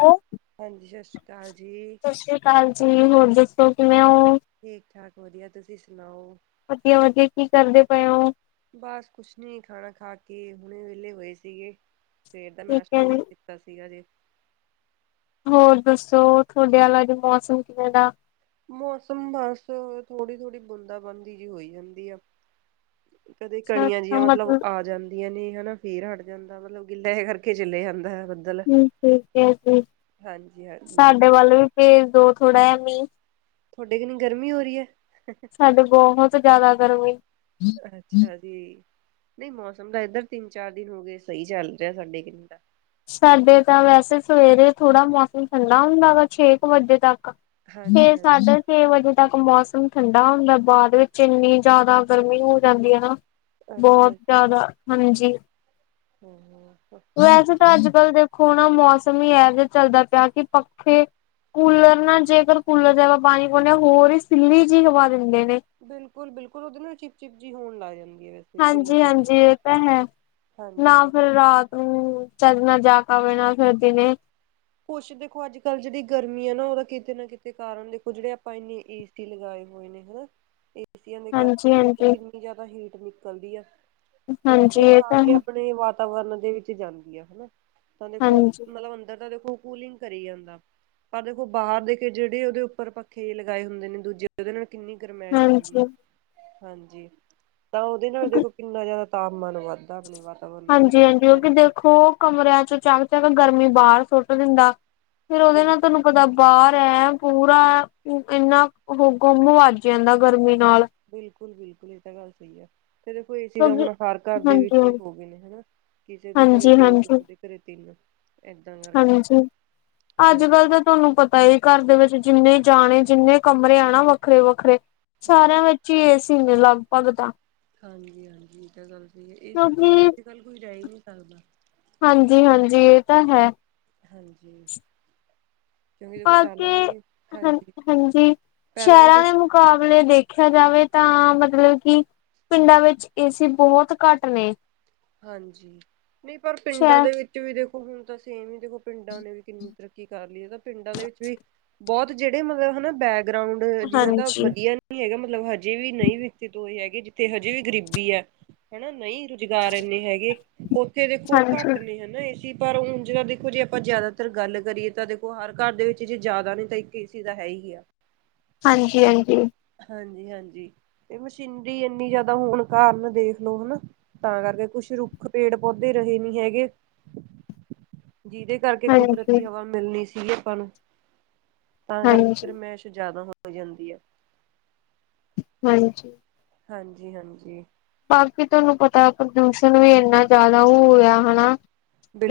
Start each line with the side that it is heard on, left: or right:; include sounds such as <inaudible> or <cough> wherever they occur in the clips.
left: ਔ
right: ਹਾਂਜੀ ਸਤਿ ਸ਼੍ਰੀ ਅਕਾਲ ਜੀ
left: ਹਾਂਜੀ ਹੋਰ ਦੱਸੋ ਕਿਵੇਂ ਹੋ
right: ਠੀਕ-ਠਾਕ, ਵਧੀਆ। ਤੁਸੀਂ ਸੁਣਾਓ
left: ਵਧੀਆ, ਵਧੀਆ। ਕੀ ਕਰਦੇ ਪਏ ਓ?
right: ਬਸ ਕੁਝ ਨਹੀਂ। ਖਾਣਾ ਖਾ ਕੇ ਹੁਣੇ ਹੀ ਵਿਹਲੇ ਹੋਏ ਸੀ। ਫਿਰ
left: ਠੀਕ
right: ਨਾਸ਼ਤਾ
left: ਹੈ
right: ਥੋੜ੍ਹਾ
left: ਜੀ।
right: ਲੇਟ ਕਰ ਲਿਆ। ਸਾਰੀ <unintelligible>
left: ਹੋਰ ਦੱਸੋ, ਤੁਹਾਡੇ ਆਲਾ ਅੱਜ ਮੌਸਮ ਕਿਵੇਂ ਦਾ?
right: ਮੌਸਮ ਬਸ ਥੋੜ੍ਹੀ-ਥੋੜ੍ਹੀ ਬੂੰਦਾਬਾਂਦੀ ਜੀ ਹੋਈ ਜਾਂਦੀ ਆ। ਕਦੇ-ਕਦੇ ਕਣੀਆਂ ਜਿਈਆਂ ਮਤਲਬ ਆ ਜਾਂਦੀਆਂ। ਪੈਂਦੀਆਂ ਨੇ ਹਨਾ, ਫਿਰ ਹਟ ਜਾਂਦੀਆਂ ਨੇ। ਮਤਲਬ, ਗਿੱਲਾ ਜਾ ਕਰਕੇ ਚਲੇ ਜਾਂਦਾ ਏ ਬ
left: ਠੀਕ ਹੈ ਜੀ,
right: ਹਾਂਜੀ ਹਾਂਜੀ
left: ਸਾਡੇ ਵੱਲ ਵੀ ਭੇਜ ਦੋ ਥੋੜ੍ਹਾ ਜਿਹਾ ਮੀਂਹ।
right: ਥੋਡੇ ਕਿੰਨੀ ਗਰਮੀ ਹੋ ਰਹੀ ਐ।
left: ਸਾਡੇ ਬਹੁਤ ਜ਼ਿਆਦਾ ਗਰਮੀ।
right: ਅੱਛਾ ਜੀ, ਨਹੀਂ। ਮੌਸਮ ਤਾਂ ਇਧਰ ਤਿੰਨ-ਚਾਰ ਦਿਨ ਹੋ ਗਏ ਸਈ ਚੱਲ ਰਿਹਾ ਹੈ ਸਾਡੇ ਕਨੀ ਤਾਂ।
left: ਸਾਡੇ ਤਾਂ ਵੈਸੇ ਸਵੇਰੇ ਥੋੜ੍ਹਾ ਮੌਸਮ ਠੰਡਾ ਹੁੰਦਾ ਵਾ ਛੇ ਕੁ ਵਜੇ ਤੱਕ।
right: ਹਾਂਜੀ
left: ਫੇਰ
right: ਹਾਂਜੀ
left: ਸਾਢੇ ਛੇ ਵਜੇ ਤੱਕ ਮੌਸਮ ਠੰਡਾ ਹੁੰਦਾ ਬਾਅਦ ਵਿੱਚ ਇੰਨੀ ਜ਼ਿਆਦਾ ਗਰਮੀ ਹੋ ਜਾਂਦੀ ਹੈ ਨਾ। ਬਹੁਤ
right: ਅੱਛਾ
left: ਜ਼ਿਆਦਾ ਹਾਂਜੀ।
right: ਹੂੰ-ਹੂੰ।
left: ਵੈਸੇ ਤਾਂ ਅੱਜ ਕੱਲ੍ਹ ਦੇਖੋ ਨਾ ਮੌਸਮ ਹੀ ਇਹ ਜਿਹਾ ਚੱਲਦਾ ਪਿਆ ਕਿ ਪੱਖੇ ਕੂਲਰ ਨਾ ਜੇਕਰ ਕੂਲਰ ਚ ਪਾਣੀ ਪਾਉਂਦੇ ਹ ਹੋਰ ਹੀ ਸਿੱਲੀ ਜਿਹੀ ਹਵਾ ਦਿੰਦੇ ਨੇ।
right: ਬਿਲਕੁਲ-ਬਿਲਕੁਲ ਉਹਦੇ ਨਾਲ ਚਿਪ-ਚਿਪ ਜਹੀ ਹੋਣ ਲਗ ਜਾਂਦੀ ਹੈ ਕੂਲਰ
left: ਹਾਂਜੀ
right: ਦੀ ਹਵਾ
left: ਹਾਂਜੀ
right: ਨਾਲ
left: ਇਹ ਤਾਂ ਹੈ
right: ਹਾਂਜੀ
left: ਨਾ
right: ਹਾਂਜੀ
left: ਫਿਰ ਰਾਤ ਹੂੰ ਚਜ ਨਾਲ <unintelligible> ਜਾਕ ਵਣਾ ਫਿਰਦੀ ਨੇ
right: ਕੁਛ ਦੇਖੋ ਅੱਜ ਕੱਲ੍ਹ ਜਿਹੜੀ ਗਰਮੀ ਆ ਨਾ ਉਹਦਾ ਕਿਤੇ ਨਾ ਕਿਤੇ ਕਾਰਨ ਦੇਖੋ ਜਿਹੜੇ ਆਪਾਂ ਇੰਨੇ ਏ ਸੀ ਲਗਾਏ ਹੋਏ ਨੇ। ਹਨਾ ਏਸੀਆਂ ਦੇ
left: ਹਾਂਜੀ
right: ਕਰਕੇ ਦੇਖੋ
left: ਹਾਂਜੀ।
right: ਕਿੰਨੀ ਜ਼ਿਆਦਾ ਹੀਟ ਨਿਕਲਦੀ ਆ। ਤੇ
left: ਹਾਂਜੀ
right: ਦੇਖੋ
left: ਇਹ ਤਾਂ
right: ਸਾਰੇ ਹੀ
left: ਹੈ
right: ਆਪਣੇ ਵ ਵਾਤਾਵਰਨ ਦੇ ਵਿੱਚ ਜਾਂਦੀ ਆ ਹਨਾ ਤਾਂ ਦੇਖੋ
left: ਹਾਂਜੀ
right: ਮਤਲਬ ਅੰਦਰ ਦਾ ਦੇਖੋ। ਉਹ ਕੂਲਿੰਗ ਕਰੀ ਜਾਂਦਾ ਪਰ ਦੇਖੋ ਬਾਹਰ ਦੇ ਕੇ ਜਿਹੜੇ ਉਹਦੇ ਉੱਪਰ ਪੱਖੇ ਲਗਾਏ ਹੁੰਦੇ ਨੇ ਦੂਜੇ। ਉਹਦੇ ਨਾਲ ਕਿੰਨੀ ਗਰਮਾਇਸ਼ ਆਉਂਦੀ
left: ਹਾਂਜੀ।
right: ਹੈ ਹਾਂਜੀ ਤਾਂ ਉਹਦੇ ਨਾਲ
left: ਹਾਂਜੀ
right: ਦੇਖੋ ਕਿੰਨਾ ਜ਼ਿਆਦਾ। ਤਾਪਮਾਨ ਵੱਧਦਾ ਆਪ ਵ
left: ਹਾਂਜੀ ਹਾਂਜੀ ਉਹ ਕਿ ਦੇਖੋ ਕਮਰਿਆਂ ਚ ਚੱਕ ਚੱਕ ਗਰਮੀ ਬਾਹਰ ਸੁੱਟ ਦਿੰਦਾ। ਫੇਰ ਉਹਦੇ
right: ਬਿਲ
left: ਨਾਲ ਤੁਹਾਨੂੰ ਦਾ ਬਾਹਰ ਐ ਪੂਰਾ ਇੰਨਾ ਉਹ ਗੁੰਮ ਵੱਜ ਜਾਂਦਾ ਗਰਮੀ ਨਾਲ।
right: ਬਿਲਕੁਲ ਬਿਲਕੁਲ ਇਹ ਤਾਂ ਗੱਲ ਸਹੀ ਆ। ਤੇ ਦੇਖੋ ਏ ਚੀ ਤਾਂ
left: ਕਿਉਂਕਿ
right: ਹੁਣ ਹਰ ਘਰ ਦੇ ਵਿੱਚ
left: ਹਾਂਜੀ
right: ਹੀ ਹੋ ਗਏ ਨੇ ਹਨਾ ਕਿਸੇ ਦੇ ਘਰੇ
left: ਹਾਂਜੀ
right: ਦੋ
left: ਹਾਂਜੀ
right: ਕਿਸੇ ਦੇ ਘਰੇ ਤਿੰਨ ਏਦਾਂ ਕਰਕੇ
left: ਹਾਂਜੀ ਅੱਜ
right: ਹਾਂਜੀ
left: ਕੱਲ੍ਹ ਤਾਂ ਤੁਹਾਨੂੰ ਪਤਾ ਤਾ ਘਰ ਦੇ ਵਿੱਚ ਜਿੰਨੇ ਜਾਣੇ ਜਿੰਨੇ ਕਮਰੇ ਆ ਨਾ ਵੱਖਰੇ- ਵੱਖਰੇ
right: ਬਿਲ
left: ਸਾਰਿਆਂ ਵਿੱਚ ਏ ਸੀ ਨੇ ਲਗਭਗ ਤਾਂ।
right: ਹਾਂਜੀ ਹਾਂਜੀ ਇਹ ਤਾਂ ਗੱਲ ਸਹੀ ਹੈ ਏ ਸੀ ਤੋਂ ਹ
left: ਕਿਉਂਕਿ
right: ਅੱਜ ਕੱਲ੍ਹ ਕੋਈ ਜਾ ਹੀ ਨਹੀਂ ਸਕਦਾ
left: ਹਾਂਜੀ ਹਾਂਜੀ ਇਹ ਤਾਂ ਹੈ।
right: ਹਾਂਜੀ ਕਿਉਂਕਿ ਦੇਖੋ
left: ਬਾ ਕੇ
right: ਪਹਿਲਾਂ ਵੀ
left: ਹ
right: ਹਾਂਜੀ
left: ਹਾਂਜੀ
right: ਪਹਿਲਾਂ ਵੀ ਦੇਖੋ
left: ਸ਼ਹਿਰਾਂ ਦੇ ਮੁ ਮੁਕਾਬਲੇ ਦੇਖਿਆ ਜਾਵੇ ਤਾਂ ਮਤਲਬ ਕਿ ਪਿੰਡਾਂ ਵਿੱਚ ਏਸੀ ਬਹੁਤ ਘੱਟ ਨੇ
right: ਹਾਂਜੀ ਨਹੀਂ ਪਰ ਪਿੰਡਾਂ
left: ਸ਼ਹਿਰ
right: ਦੇ ਵਿੱਚ ਵੀ ਦੇਖੋ ਹੁਣ ਤਾਂ ਸੇਮ ਹੀ ਦੇਖੋ ਪਿੰਡਾਂ ਨੇ ਵੀ ਕਿੰਨੀ ਤਰੱਕੀ ਕਰ ਲਈ ਹੈ ਤਾਂ ਪਿੰਡਾਂ ਦੇ ਵਿੱਚ ਵੀ ਬਹੁਤ ਜਿਹੜੇ ਮਤਲਬ ਹਨਾ ਬੈਗ ਗਰਾਊਂਡ ਜਿਨਾਂ ਦਾ
left: ਹਾਂਜੀ
right: ਵਧੀਆ ਹੈਗਾ ਮਤਲਬ ਹਜੇ ਵੀ ਨਹੀਂ ਵਿਅਕਤੀ ਤੋਂ ਇਹ ਹੈਗੇ ਜਿੱਥੇ ਹਜੇ ਵੀ ਗਰੀਬੀ ਐ ਹਨਾ ਨਹੀਂ ਇੰਨੇ <unintelligible> ਹੈਗੇ ਉੱਥੇ ਦੇਖੋ
left: ਹਾਂਜੀ
right: ਘੱਟ ਨੇ ਹਨਾ ਸੀ ਪਰ ਹੁਣ ਉਂਝ ਜਿਦ ਦੇਖੋ ਜੇ ਆਪਾਂ ਜ਼ਿਆਦਾਤਰ ਗੱਲ ਕਰੀਏ ਤਾਂ ਦੇਖੋ ਹਰ ਘਰ ਦੇ ਵਿੱਚ ਜੇ ਜ਼ਿਆਦਾ ਨਹੀਂ ਤਾਂ ਇੱਕ ਏ ਸੀ ਤਾਂ ਹੈ ਹੀ ਆ।
left: ਹਾਂਜੀ ਹਾਂਜੀ
right: ਹਾਂਜੀ ਹਾਂਜੀ ਏ ਮਸ਼ੀਨਰੀ ਇੰਨੀ ਜ਼ਿਆਦਾ ਹੋਨ ਕਾਰਨ ਦੇਖ ਲੋ ਹਨਾ ਤਾਂ ਕਰਕੇ ਕੁਛ ਰੁੱਖ ਪੇੜ ਪੌਦੇ ਰਹੇ ਨੀ ਹੈਗੇ ਜਿਹਦੇ ਕਰਕੇ
left: ਹਾਂਜੀ
right: ਕੁਦਰਤੀ ਹਵਾ ਮਿਲਣੀ ਸੀ ਆਪਾਂ ਨੂੰ ਤਾਂ ਕਰਕੇ
left: ਹਾਂਜੀ
right: ਗਰਮਾਇਸ਼ ਜ਼ਿਆਦਾ ਹੋ ਹੋ ਜਾਂਦੀ ਏ
left: ਹਾਂਜੀ
right: ਹਾਂਜੀ ਹਾਂਜੀ
left: ਬਾਕੀ ਤੁਹਾਨੂੰ ਪਤਾ ਪ੍ਰਦੂਸ਼ਣ ਵੀ ਇੰਨਾ ਜ਼ਿਆਦਾ ਹੋਆ ਹਨਾ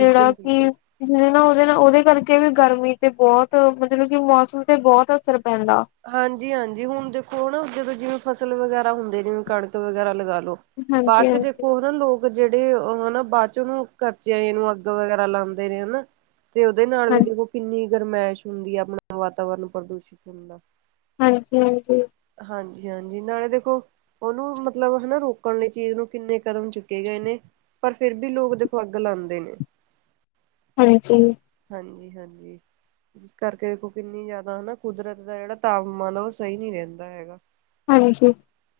left: ਜਿਹੜਾ ਕਿ
right: ਬਿਲਕੁਲ
left: ਜਿਹਦੇ ਨਾਲ ਉਹਦੇ ਨਾਲ ਉਹਦੇ ਕਰਕੇ ਵੀ ਗਰਮੀ ਤੇ ਬਹੁਤ ਮਤਲਬ ਕਿ ਮੌਸਮ ਤੇ ਬਹੁਤ ਅਸਰ ਪੈਂਦਾ
right: ਹਾਂਜੀ ਹਾਂਜੀ ਹੁਣ ਦੇਖੋ ਨਾ ਜਦੋਂ ਜਿਵੇਂ ਫਸਲ ਵਗੈਰਾ ਹੁੰਦੇ ਜਿਵੇਂ ਕਣਕ ਵਗੈਰਾ ਲਗਾ ਲੋੋ
left: ਹਾਂਜੀ
right: ਬਾਅਦ ਚ
left: ਹਾਂਜੀ
right: ਦੇਖੋ ਹਨਾ ਲੋਕ ਜਿਹੜੇ ਉਹ ਹਨਾ ਬਾਅਦ ਚ ਉਹਨੂੰ ਕਚਰੇ ਜਏ ਨੂੰ ਅੱਗ ਵਗੈਰਾ ਲਾਉਂਦੇ ਨੇ ਹਨਾ ਤੇ ਉਹਦੇ ਨਾਲ
left: ਹਾਂ
right: ਵੀ ਦੇਖੋ ਕਿੰਨੀ ਗਰਮਾਇਸ਼ ਹੁੰਦੀ ਹੈ। ਆਪਣਾ ਵਾਤਾਵਰਨ ਪ੍ਰਦੂਸ਼ਿਤ ਹੁੰਦਾ।
left: ਹਾਂਜੀ-ਹਾਂਜੀ।
right: ਹਾਂਜੀ-ਹਾਂਜੀ। ਨਾਲੇ ਦੇਖੋ ਉਹਨੂੰ ਮਤਲਬ ਹਨਾ ਰੋਕਣ ਲਈ ਚੀਜ਼ ਨੂੰ ਕਿੰਨੇ ਕਦਮ ਚੁੱਕੇ ਗਏ ਇਹਨੇ ਪਰ ਫਿਰ ਵੀ ਲੋਕ ਦਿਖੋ ਅੱਗ ਲਾਉਂਦੇ ਨੇ।
left: ਹਾਂਜੀ।
right: ਹਾਂਜੀ-ਹਾਂਜੀ। ਜਿਸ ਕਰਕੇ ਦੇਖੋ ਕਿੰਨੀ ਜ਼ਿਆਦਾ ਹਨਾ ਕੁਦਰਤ ਦਾ ਜਿਹੜਾ ਤਾਪਮਾਨ ਆ ਉਹ ਸਹੀ ਨਹੀਂ ਰਹਿੰਦਾ ਹੈਗਾ।
left: ਹਾਂਜੀ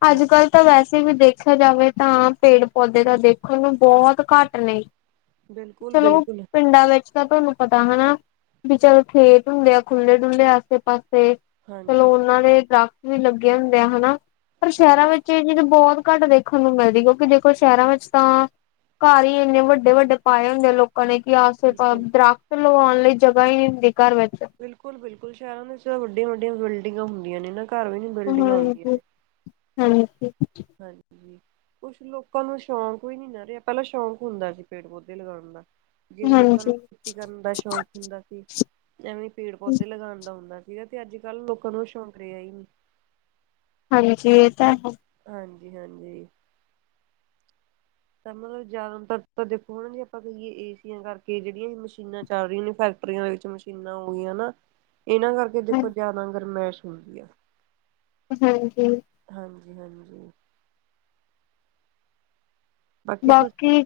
right: ਹਾਂ
left: ਅੱਜ ਕੱਲ੍ਹ ਤਾਂ ਵੈਸੇ ਵੀ ਦੇਖਿਆ ਜਾਵੇ ਤਾਂ ਪੇੜ ਪੌਦੇ ਤਾਂ ਦੇਖਣ ਨੂੰ ਬਹੁਤ ਘੱਟ ਨੇ।
right: ਬਿਲਕੁਲ
left: ਚਲੋ
right: ਬਿਲਕੁਲ
left: ਪਿੰਡਾਂ ਵਿੱਚ। ਤਾਂ ਤੁਹਾਨੂੰ ਪਤਾ ਹਨਾ ਬੱਲ ਖੇਤ ਹੁੰਦੇ ਆ ਖੁੱਲ੍ਹੇ ਡੁਲੇਹ ਆਸੇ ਪਾਸੇ। ਚਲੋ
right: ਹਾਂਜੀ
left: ਉਹਨਾਂ ਦੇ ਦਰੱਖਤ ਵੀ ਲੱਗੇ ਹੁੰਦੇ ਆ ਹਨਾ ਪਰ
right: ਹਾਂਜੀ
left: ਸ਼ਹਿਰਾਂ ਵਿੱਚ ਚੀ ਚੀਜ਼ ਬਹੁਤ ਘੱਟ ਦੇਖਣ ਨੂੰ ਮਿਲਦੀ ਕਿਉਂਕਿ ਦੇਖੋ ਸ਼ਹਿਰਾਂ ਵਿੱਚ ਤਾਂ ਘਰ ਹੀ ਇੰਨੇ ਵੱਡੇ-ਵੱਡੇ ਪਾਏ ਹੁੰਦੇ ਲੋਕ। ਕਹ ਕਿ ਆਸੇ
right: ਬਿਲਕੁਲ
left: ਦਰਖ਼ਤ ਲਗਆਉਣ ਲਈ ਜਗ੍ਹਾ ਹੀ ਨਹੀਂ ਹੁੰਦੀ ਘਰ ਵਿੱਚ
right: ਬਿਲਕੁਲ-ਬਿਲਕੁਲ ਸ਼ਹਿਰਾਂ ਦੇ ਵਿੱਚ ਵੱਡੀਆਂ-ਵੱਡੀਆਂ ਬਿਲਡਿੰਗਾਂ ਹੁੰਦੀਆਂ ਨੇ ਨਾ ਘਰ ਵੀ। ਬਿਲਡਿੰਗਾਂ ਹੁੰਦੀਆਂ
left: ਹਾਂਜੀ
right: ਨੇ।
left: ਹਾਂਜੀ
right: ਕੁਛ ਲੋਕਾਂ ਨੂੰ ਸ਼ੌਂਕ ਵੀ ਨੀ ਨਾ ਰਿਹਾ ਪਹਿਲਾਂ ਸ਼ੌਂਕ ਹੁੰਦਾ ਸੀ ਪੇੜ ਪੌਦੇੇ ਲਗਾਉਣ ਦਾ ਜਿਵੇਂ ਲੋਕਾਂ ਨੂੰ
left: ਹਾਂਜੀ
right: ਖੇਤੀ ਕਰਨ ਦਾ ਸ਼ੌਕ ਹੁੰਦਾ ਸੀ। ਐਵੇਂ ਪੇੜ ਪੌਦੇ ਲਗਾਉਣ ਦਾ ਹੁੰਦਾ ਸੀਗਾ ਤੇ ਅੱਜ ਕੱਲ੍ਹ ਲੋਕਾਂ ਨੂੰ ਸ਼ੌਂਕ ਰਿਹਾ ਹੀ ਨਹੀਂ।
left: ਹਾਂਜੀ ਇਹ ਤਾਂ ਹੈ।
right: ਹਾਂਜੀ-ਹਾਂਜੀ। ਤਾਂ ਮਤਲਬ ਜ਼ਿਆਦਾਤਰ ਤਾਂ ਦੇਖੋ ਹ ਨਾ ਜੀ ਆਪਾਂ ਕਹੀਏ ਏ ਸੀਆਂ ਕਰਕੇ ਜਿਹੜੀਆਂ ਹੀ ਮਸ਼ੀਨਾਂ ਚੱਲ ਰਹੀਆਂ ਨੇ ਫੈਕ <unintelligible> ਦੇ ਵਿੱਚ ਮਸ਼ੀਨਾਂ ਹੋ ਗਈਆਂ ਨਾ ਇਹਨਾਂ ਕਰਕੇ
left: ਹੈ
right: ਦੇਖੋ ਜਿਆਦਾ ਗਰਮੈਸ਼ ਹੁੰਦੀ ਆ।
left: ਹਾਂਜੀ।
right: ਹਾਂਜੀ-ਹਾਂਜੀ।
left: ਬਾਕੀ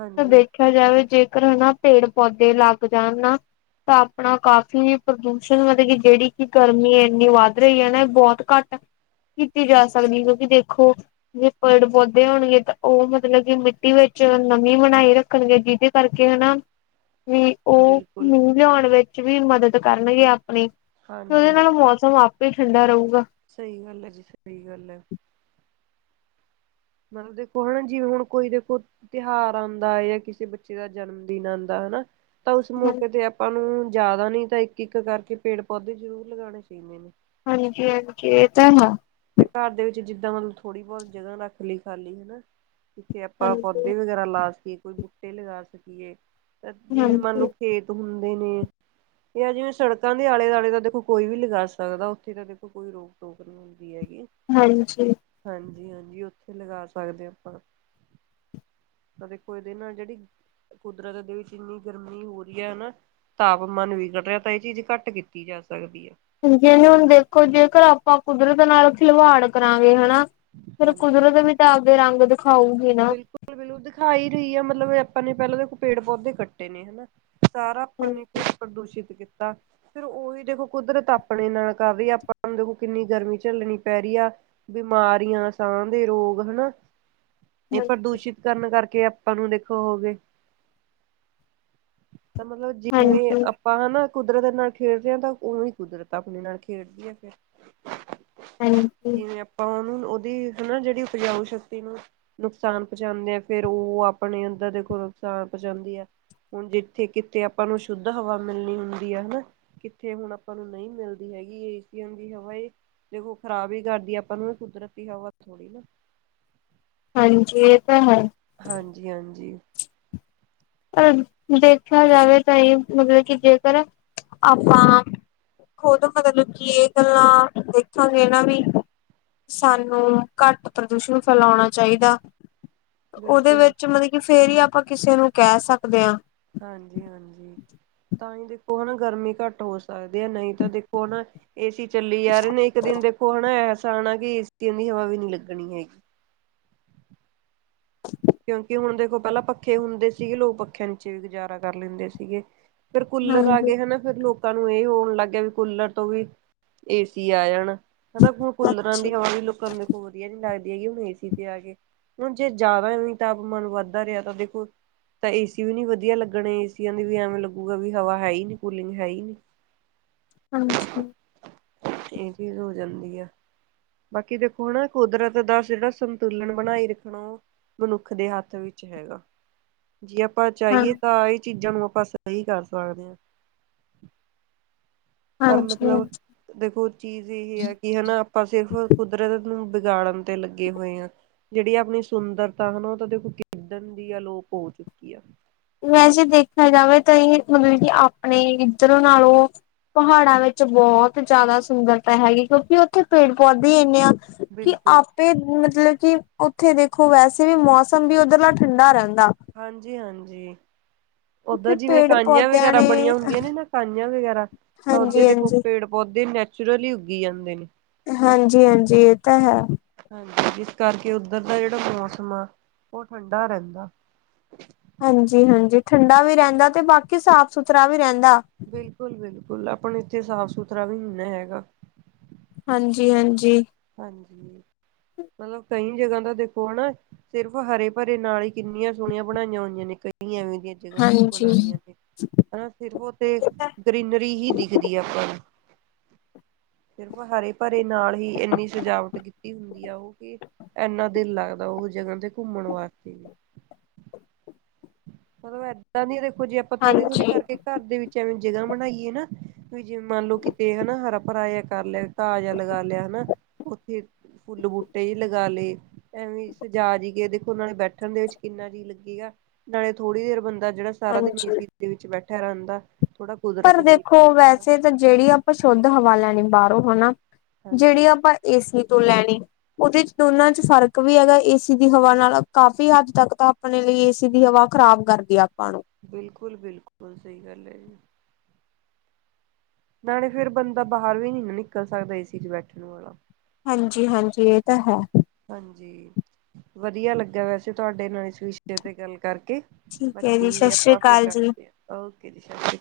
right: ਹਾਂਜੀ
left: ਦੇਖਿਆ ਜਾਵੇ ਜੇਕਰ ਹਨਾ ਪੇੜ ਪੌਦੇ ਲੱਗ ਜਾਣ ਨਾ। ਤਾਂ ਆਪਣਾ ਕਾਫ਼ੀ ਪ੍ਰਦੂਸ਼ਣ ਮਤਲਬ ਕਿ ਜਿਹੜੀ ਕਿ ਗਰਮੀ ਇੰਨੀ ਵੱਧ ਰਹੀ ਹੈ। ਨਾ ਬਹੁਤ ਘੱਟ ਕੀਤੀ ਜਾ ਸਕਦੀ ਕਿਉਂਕਿ ਦੇਖੋ ਜ ਪੇੜ ਪੌਦੇ ਹੋਣਗੇ ਤਾਂ ਉਹ ਮਤਲਬ ਮਤਲਬ ਕਿ ਮਿੱਟੀ ਵਿੱਚ ਨਮੀ ਬਨਾਈ ਰੱਖਣਗੇ ਜਿਹਦੇ ਕਰਕੇ ਹਨਾ ਵੀ ਉਹ
right: ਬਿਲਕੁਲ
left: ਮੀਹ ਲਿਆਉਣ ਵਿੱਚ ਵੀ ਮਦਦ ਕਰਨਗੇ ਆਪਣੀ
right: ਹਾਂਜੀ
left: ਉਹਦੇ
right: ਹਾਂ
left: ਨਾਲ ਮੌਸਮ ਆਪ ਠੰਡਾ ਰਹੂਗਾ।
right: ਸਹੀ ਗੱਲ ਹੈ। ਜੀ ਸਹੀ ਗੱਲ ਹੈ। ਮਤਲਬ ਦੇਖੋ ਹਨਾ ਜਿਵੇਂ ਹੁਣ ਕੋਈ ਦੇਖੋ। ਤਿਉਹਾਰ ਆਉਂਦਾ ਹੈ। ਜਾਂ ਕਿਸੇ ਬੱਚੇ ਦਾ ਜਨਮ ਦਿਨ ਆਉਂਦਾ ਹਨਾ। ਤਾਂ ਉਸ ਮੌਕੇ ਤੇ ਆਪਾਂ ਨੂੰ ਜ਼ਿਆਦਾ ਨੀ ਤਾਂ ਇੱਕ-ਇੱਕ ਕਰਕੇ ਪੇੜ ਪੌਦੇ ਜ਼ਰੂਰ ਲਗਾਉਣੇ ਚਾਹੀਦੇ ਨੇ
left: ਹਾਂਜੀ-ਹਾਂਜੀ, ਇਹ ਤਾਂ ਹੈ।
right: ਤੇ ਘਰ ਦੇ ਵਿੱਚ ਜਿੱਦਾਂ ਮਤਲਬ ਥੋੜੀ ਬਹੁਤ ਜਗ੍ਹਾ ਰੱਖ ਲਈ ਖਾਲੀ ਹਨਾ ਜਿੱਥੇ ਆਪਾਂ
left: ਹਾਂਜੀ
right: ਪੌਦੇ ਵਗੈਰਾ। ਲਾ ਸਕੀਏ ਕੋਈ ਬੂਟੇ ਲਗਾ ਸਕੀਏ ਤਾਂ ਜਿਵੇਂ ਮੰਨ ਲਓ
left: ਹਾਂਜੀ
right: ਖੇਤ ਹੁੰਦੇ ਨੇ। ਜਿਵੇਂ ਸੜਕਾਂ ਦੇ ਆਲੇ ਦੁਆਲੇ ਦਾ ਦੇਖੋ ਕੋਈ ਵੀ ਲਗਾ ਸਕਦਾ ਉੱਥੇ ਤਾਂ ਦੇਖੋ ਕੋਈ ਰੋਕ ਟੋਕ ਨਹੀਂ ਹੁੰਦੀ। ਹੈਗੀ।
left: ਹਾਂਜੀ।
right: ਹਾਂਜੀ-ਹਾਂਜੀ ਉੱਥੇ ਲਗਾ ਸਕਦੇ ਹੋ ਆਪਾਂ। ਤਾਂ ਦੇਖੋ ਇਹਦੇ ਨਾ ਜਿਹੜੀ ਕੁਦਰਤ ਦੇ ਵਿੱਚ ਇੰਨੀ ਗਰਮੀ ਹੋ ਰਹੀ ਹੈ। ਹਨਾ ਤਾਪਮਾਨ ਵਿਗੜ ਰਿਹਾ ਤਾਂ ਇਹ ਚੀਜ਼ ਘੱਟ ਕੀਤੀ ਜਾ ਸਕਦੀ ਹੈ।
left: ਜਿਵੇਂ ਹੁਣ ਦੇਖੋ ਜੇਕਰ ਆਪਾਂ ਕੁਦਰਤ ਨਾਲ ਖਿਲਵਾੜ ਕਰਾਂਗੇ ਹਨਾ। ਫੇਰ
right: ਹਾਂਜੀ
left: ਕੁਦਰਤ ਵੀ ਤਾਂ ਆਪਦੇ ਰੰਗ ਦਿਖਾਊਗੀ ਨਾ।
right: ਬਿਲਕੁਲ-ਬਿਲਕੁਲ ਦਿਖਾਈ ਰਹੀ ਆ ਮਤਲਬ ਆਪਾਂ ਨੇ ਪਹਿਲਾਂ ਪੇੜ ਪੌਦੇ ਕੱਟੇ ਨੇ ਹਨਾ ਸਾਰਾ ਆਪਾਂ
left: ਹਾਂਜੀ
right: ਨੇ ਕੁਝ ਪ੍ਰਦੂਸ਼ਿਤ ਕੀਤਾ। ਫਿਰ ਉਹੀ ਦੇਖੋ ਕੁਦਰਤ ਆਪਣੇ ਨਾਲ ਕਰ ਰਹੀ ਆਪਾਂ ਨੂੰ ਦੇਖੋ ਕਿੰਨੀ ਗਰਮੀ ਝੱਲਣੀ ਪੈ ਰਹੀ ਆ। ਬਿਮਾਰੀਆਂ ਸਾਹ ਦੇ ਰੋਗ ਹਨਾ ਇਹ ਪ੍ਰਦੂਸ਼ਿਤ ਕਰਨ ਕਰਕੇ ਆਪਾਂ ਨੂੰ ਦੇਖੋ ਹੋ ਗਏ ਤਾਂ ਮਤਲਬ ਜਿਵੇਂ
left: ਹਾਂਜੀ
right: ਆਪਾਂ ਹਨਾ ਕੁਦਰਤ ਨਾਲ ਖੇਡਦੇ ਹਾਂ ਤਾਂ ਉਹੀ ਕੁਦਰਤ ਆਪਣੇ ਨਾਲ ਖੇਡਦੀ ਆ ਫਿਰ
left: ਹਾਂਜੀ
right: ਜਿਵੇਂ ਆਪਾਂ ਉਹਨੂੰ ਉਹਦੀ ਹਨ ਨਾ ਜਿਹੜੀ ਉਪਜਾਊ ਸ਼ਕਤੀ ਨੂੰ ਨੁਕਸਾਨ ਪਹੁੰਚਾਉਂਦੇ ਆ ਫੇਰ ਉਹ ਆਪਣੇ ਅੰਦਰ ਦੇਖੋ ਨੁਕਸਾਨ ਪਹੁੰਚਾਉਂਦੀ ਆ, ਹੁਣ ਜਿੱਥੇ ਕਿਥੇ ਆਪਾਂ ਨੂੰ ਸ਼ੁੱਧ ਹਵਾ ਮਿਲਣੀ ਹੁੰਦੀ ਆ ਹਨਾ ਕਿੱਥੇ ਹੁਣ ਆਪਾਂ ਨੂੰ ਨਹੀਂ ਮਿਲਦੀ ਹੈਗੀ ਏ ਸੀ ਦੀ ਹਵਾ ਏ ਦੇਖੋ ਖਰਾਬ ਹੀ ਕਰਦੀ ਆ ਆਪਾਂ ਨੂੰ ਵੀ ਕੁਦਰਤੀ ਹਵਾ ਥੋੜ੍ਹੀ ਨਾ
left: ਹਾਂਜੀ ਇਹ ਤਾਂ ਹੈ।
right: ਹਾਂਜੀ, ਹਾਂਜੀ।
left: ਪਰ ਦੇਖਿਆ ਜਾਵੇ ਤਾਂ ਇਹ ਮਤਲਬ ਕਿ ਜੇਕਰ ਆਪਾਂ ਖੁਦ ਮਤਲਬ ਕੀ ਇਹ ਗੱਲਾਂ ਦੇਖਾਂਗੇ ਨਾ ਵੀ ਸਾਨੂੰ ਘੱਟ ਪ੍ਰਦੂਸ਼ਣ ਫੈਲਾਉਣਾ ਚਾਹੀਦਾ। ਉਹਦੇ
right: ਬਿਲਕੁਲ
left: ਵਿੱਚ ਮਤਲਬ ਕਿ ਫੇਰ ਹੀ ਆਪਾਂ ਕਿਸੇ ਨੂੰ ਕਹਿ ਸਕਦੇ ਹਾਂ
right: ਹਾਂਜੀ, ਹਾਂਜੀ ਤਾਂ ਹੀ ਦੇਖੋ ਹਨਾ ਗਰਮੀ ਘੱਟ ਹੋ ਸਕਦੀ ਹੈ ਨਹੀਂ ਤਾਂ ਦੇਖ ਹੁਣ ਏ ਸੀ ਚੱਲੀ ਜਾ ਰਹੇ ਨੇ ਇੱਕ ਦਿਨ ਦੇਖੋ ਹਨਾ ਐਸਾ ਹੈ ਨਾ ਕਿ ਏ ਸੀ ਦੀ ਹਵਾ ਵੀ ਨੀ ਲੱਗਣੀ ਹੈਗੀ।
left: <inaudible>
right: ਕਿਉਂਕਿ ਹੁਣ ਦੇਖੋ ਪਹਿਲਾਂ ਪੱਖੇ ਹੁੰਦੇ ਸੀਗੇ ਲੋਕ ਪੱਖਿਆਂ ਚ ਵੀ ਗੁਜ਼ਾਰਾ ਕਰ ਲੈਂਦੇ ਸੀਗੇ। ਫੇਰ ਕੂਲਰ ਆ
left: ਹਾਂਜੀ
right: ਗਏ ਹਨ। ਫਿਰ ਲੋਕਾਂ ਨੂੰ ਇਹ ਹੋਣ ਲੱਗ ਗਿਆ ਵੀ ਕੂਲਰ ਤੋਂ ਵੀ ਏਸੀ ਆ ਜਾਣ ਹਨਾ ਹੁਣ ਕੂਲਰਾਂ ਦੀ
left: ਹਾਂਜੀ
right: ਹਵਾ ਵੀ ਲੋਕਾਂ ਦੇ ਕੋਲ ਵਧੀਆ ਨੀ ਲੱਗਦੀ ਹੈਗੀ ਹੁਣ ਏ ਸੀ ਤੇ ਆ ਕੇ ਹੁਣ ਜੇ ਜ਼ਿਆਦਾ ਤਾਪਮਨ ਵੱਧਦਾ ਰਿਹਾ ਤਾਂ ਦੇਖੋ ਤਾਂ ਏਸੀ ਵੀ ਨੀ ਵਧੀਆ ਲੱਗਣੇ ਏਸੀਆਂ ਦੇ ਵੀ ਐਵੇਂ ਲੱਗੂਗਾ ਵੀ ਹਵਾ ਹੈ ਹੀ ਕੂਲਿੰਗ ਹੈ ਹੀ ਨ
left: ਹਾਂਜੀ।
right: ਇਹ ਚੀਜ਼ ਹੋ ਜਾਂਦੀ ਆ। ਬਾਕੀ ਦੇਖੋ ਹਨਾ ਕੁਦਰਤ ਦਾ ਜਿਹੜਾ ਸੰਤੁਲਨ ਬਣਾਈ ਰੱਖਣਾ। ਮਨੁੱਖ ਦੇ ਹੱਥ ਵਿੱਚ ਹੈਗਾ। ਜੇ ਆਪਾਂ
left: ਹਾਂ
right: ਚਾਹੀਏ ਤਾਂ ਇਹ ਚੀਜ਼ਾਂ ਨੂੰ ਆਪਾਂ ਸਹੀ ਕਰ ਸਕਦੇ ਹਾਂ। ਪਰ
left: ਹਾਂਜੀ
right: ਮਤਲਬ ਦੇਖੋ ਚੀਜ਼ ਇਹ ਹੈ ਕਿ ਹਨਾ ਆਪਾਂ ਸਿਰਫ ਕੁਦਰਤ ਨੂੰ ਬਗਾੜਨ ਤੇ ਲੱਗੇ ਹੋਏ ਆ। ਜਿਹੜੀ ਆਪਣੀ ਸੁੰਦਰਤਾ ਹਨਾ ਉਹ ਤਾਂ ਦੇਖੋ ਕਿਦਨ ਦੀ ਅਲੋਪ ਹੋ ਚੁੱਕੀ ਆ।
left: ਵੈਸੇ ਦੇਖਿਆ ਜਾਵੇ ਤਾਂ ਹੀ ਮਤਲਬ ਕਿ ਆਪਣੇ ਇੱਧਰੋਂ ਨਾਲੋਂ ਪਹਾੜਾਂ ਵਿੱਚ ਬਹੁਤ ਜ਼ਿਆਦਾ ਸੁੰਦਰਤਾ ਹੈਗੀ ਕਿਉਂਕਿ ਉੱਥੇ ਪੇੜ ਪੌਦੇੇ ਇੰਨੇ ਆ।
right: ਬਿਲਕੁਲ
left: ਤੇ ਮਤਲਬ ਕਿ ਉੱਥੇ ਦੇਖੋ ਵੈਸੇ ਵੀ ਮੌਸਮ ਵੀ ਉੱਧਰਲਾ ਠੰਡਾ ਰਹਿੰਦਾ।
right: ਹਾਂਜੀ-ਹਾਂਜੀ
left: ਕਿਉਂਕਿ
right: ਓਧਰ ਜਿਵੇਂ
left: ਪੇੜ
right: ਕਾਹੀਆਂ
left: ਪੌਦਿਆਂ
right: ਵਗੈਰਾ
left: ਨੇ
right: ਬਣੀਆਂ ਹੁੰਦੀਆਂ ਨੇ ਨਾ ਕਾਹੀਆਂ ਵਗੈਰਾ ਤਾਂ ਉਹਦੇ
left: ਹਾਂਜੀ
right: ਦੇ ਕੋਲ
left: ਹਾਂਜੀ
right: ਪੇੜ ਪੌਦੇ ਨੈਚੁਰਲੀ ਉੱਗੀ ਜਾਂਦੇ ਨੇ।
left: ਹਾਂਜੀ- ਹਾਂਜੀ ਇਹ ਤੇ ਹੈ।
right: ਹਾਂਜੀ ਜਿਸ ਕਰਕੇ ਉੱਧਰ ਦਾ ਜਿਹੜਾ ਮੌਸਮ ਆ ਉਹ ਠੰਡਾ ਰਹਿੰਦਾ।
left: ਹਾਂਜੀ- ਹਾਂਜੀ ਠੰਡਾ ਵੀ ਰਹਿੰਦਾ ਤੇ ਬਾਕੀ ਸਾਫ ਸੁਥਰਾ ਵੀ ਰਹਿੰਦਾ।
right: ਬਿਲਕੁਲ -ਬਿਲਕੁਲ ਆਪਾਂ ਇੱਥੇ ਸਾਫ਼ ਸੁਥਰਾ ਵੀ ਹਨਾ ਹੈਗਾ।
left: ਹਾਂਜੀ- ਹਾਂਜੀ
right: ਹਾਂਜੀ ਮਤਲਬ ਕਈ ਜਗ੍ਹਾ ਦਾ ਦੇਖੋ ਹਨਾ। ਸਿਰਫ਼ ਹਰੇ ਭਰੇ ਨਾਲ ਹੀ ਕਿੰਨੀਆਂ ਸੋਹਣੀਆਂ ਬਣਾਈਆਂ ਹੋਈਆਂ ਨੇ ਕਈ ਐਵੇਂ ਦੀਆਂ ਜ ਘੁੰਮਣ
left: ਹਾਂਜੀ
right: ਵਾਲੀਆਂ ਤੇ ਹਨਾ ਸਿਰਫ ਓ ਤੇ ਗਰੀਨਰੀ ਹੀ ਦਿਖਦੀ ਹੈ ਆਪਾਂ ਨੂੰ ਸਿਰਫ ਹਰੇ ਭਰੇ ਨਾਲ ਹੀ ਇੰਨੀ ਸਜਾਵਟ ਕੀਤੀ ਹੁੰਦੀ ਆ ਉਹ ਕਿ ਐੰਨਾ ਦਿਲ ਲੱਗਦਾ ਉਹ ਜਗ੍ਹਾ ਤੇ ਘੁੰਮਣ ਵਾਸਤੇ ਵੀ ਮਤਲਬ ਏਦਾਂ ਨੀ ਦੇਖੋ ਜੇ ਆਪਾਂ ਥੋੜੀ -ਥੋੜ੍ਹੀ
left: ਹਾਂਜੀ
right: ਕਰਕੇ ਘਰ ਦੇ ਵਿੱਚ ਐਵੇਂ ਜਗ੍ਹਾ ਬਣਾਈਏ ਨਾ ਵੀ ਜਿਵੇਂ ਮੰਨ ਲਓ ਕਿਤੇ ਹੈ ਨਾ ਹਰਾ ਭਰਾਇਆ ਕਰ ਲੈਣ। ਤਾਜ਼ਾ ਲਗਾ ਲਿਆ ਹਨਾ ਉੱਥੇ ਫੁੱਲ ਬੂਟੇ ਜ ਲਗਾ ਲਏ। ਐਵੇਂ ਸਜਾ ਜੀ ਕੇ ਦੇਖੋ ਉਹ ਨੇ ਬੈਠਣ ਦੇ ਵਿੱਚ ਕਿੰਨਾ ਜੀ ਲੱਗੇਗਾ। ਨਾਲੇ ਥੋੜ੍ਹੀ ਦੇਰ ਬੰਦਾ ਜਿਹੜਾ ਸਾਰਾ ਦਿਨ ਇਸ
left: ਹਾਂਜੀ
right: ਵਿੱਚ ਬੈਠਿਆ ਰਹਿੰਦਾ ਥੋੜਾ
left: ਪਰ
right: ਕੁਦਰਤ ਦੇ ਵਿੱਚ
left: ਦੇਖੋ
right: ਬੈਠਣ ਦਾ
left: ਵੈਸੇ ਤਾਂ ਜਿਹੜੀ ਆਪਾਂ ਸ਼ੁੱਧ ਹਵਾ ਲਾ ਲੈਣੀ ਬਾਹਰੋ ਹਨਾ ਜਿਹੜੀ
right: ਹਾਂਜੀ
left: ਆਪਾਂ ਏਸੀ ਤੋਂ ਲੈਣੀ। ਉਹਦੇ 'ਚ ਦੋਨਾਂ ਚ ਫ਼ਰਕ ਵੀ ਹੈਗਾ ਏ ਸੀ ਦੀ ਹਵਾ ਨਾਲ ਕਾਫ਼ੀ ਹੱਦ ਤੱਕ ਤਾ ਆਪਣੇ ਲਈ ਏ ਸੀ ਦੀ ਹਵਾ ਖ਼ਰਾਬ ਕਰਦੀ ਆਪਾਂ ਨੂੰ
right: ਬਿਲਕੁਲ -ਬਿਲਕੁਲ ਸਹੀ ਗੱਲ ਹੈ ਜੀ। ਨਾਲੇ ਫੇਰ ਬੰਦਾ ਬਾਹਰ ਵੀ ਨੀ ਨਾ ਨਿਕਲ ਸਕਦਾ ਏ 'ਚ ਬੈਠਣ ਵਾਲਾ
left: ਹਾਂਜੀ-ਹਾਂਜੀ ਇਹ ਤਾਂ ਹੈ।
right: ਹਾਂਜੀ ਵਧੀਆ ਲੱਗਾ ਵੈਸੇ ਤੁਹਾਡੇ ਨਾਲ ਇਸ ਵਿਸ਼ੇ ਤੇ ਗੱਲ ਕਰਕੇ
left: ਠੀਕ ਹੈ ਜੀ
right: ਬਾਕੀ
left: ਸਤਿ ਸ੍ਰੀ
right: ਆਪਾਂ ਫੇਰ
left: ਅਕਾਲ ਜੀ
right: ਕਰਦੇ ਹਾਂ ਓਕੇ ਜੀ ਸਤਿ ਸ਼੍ਰੀ ਅਕਾਲ।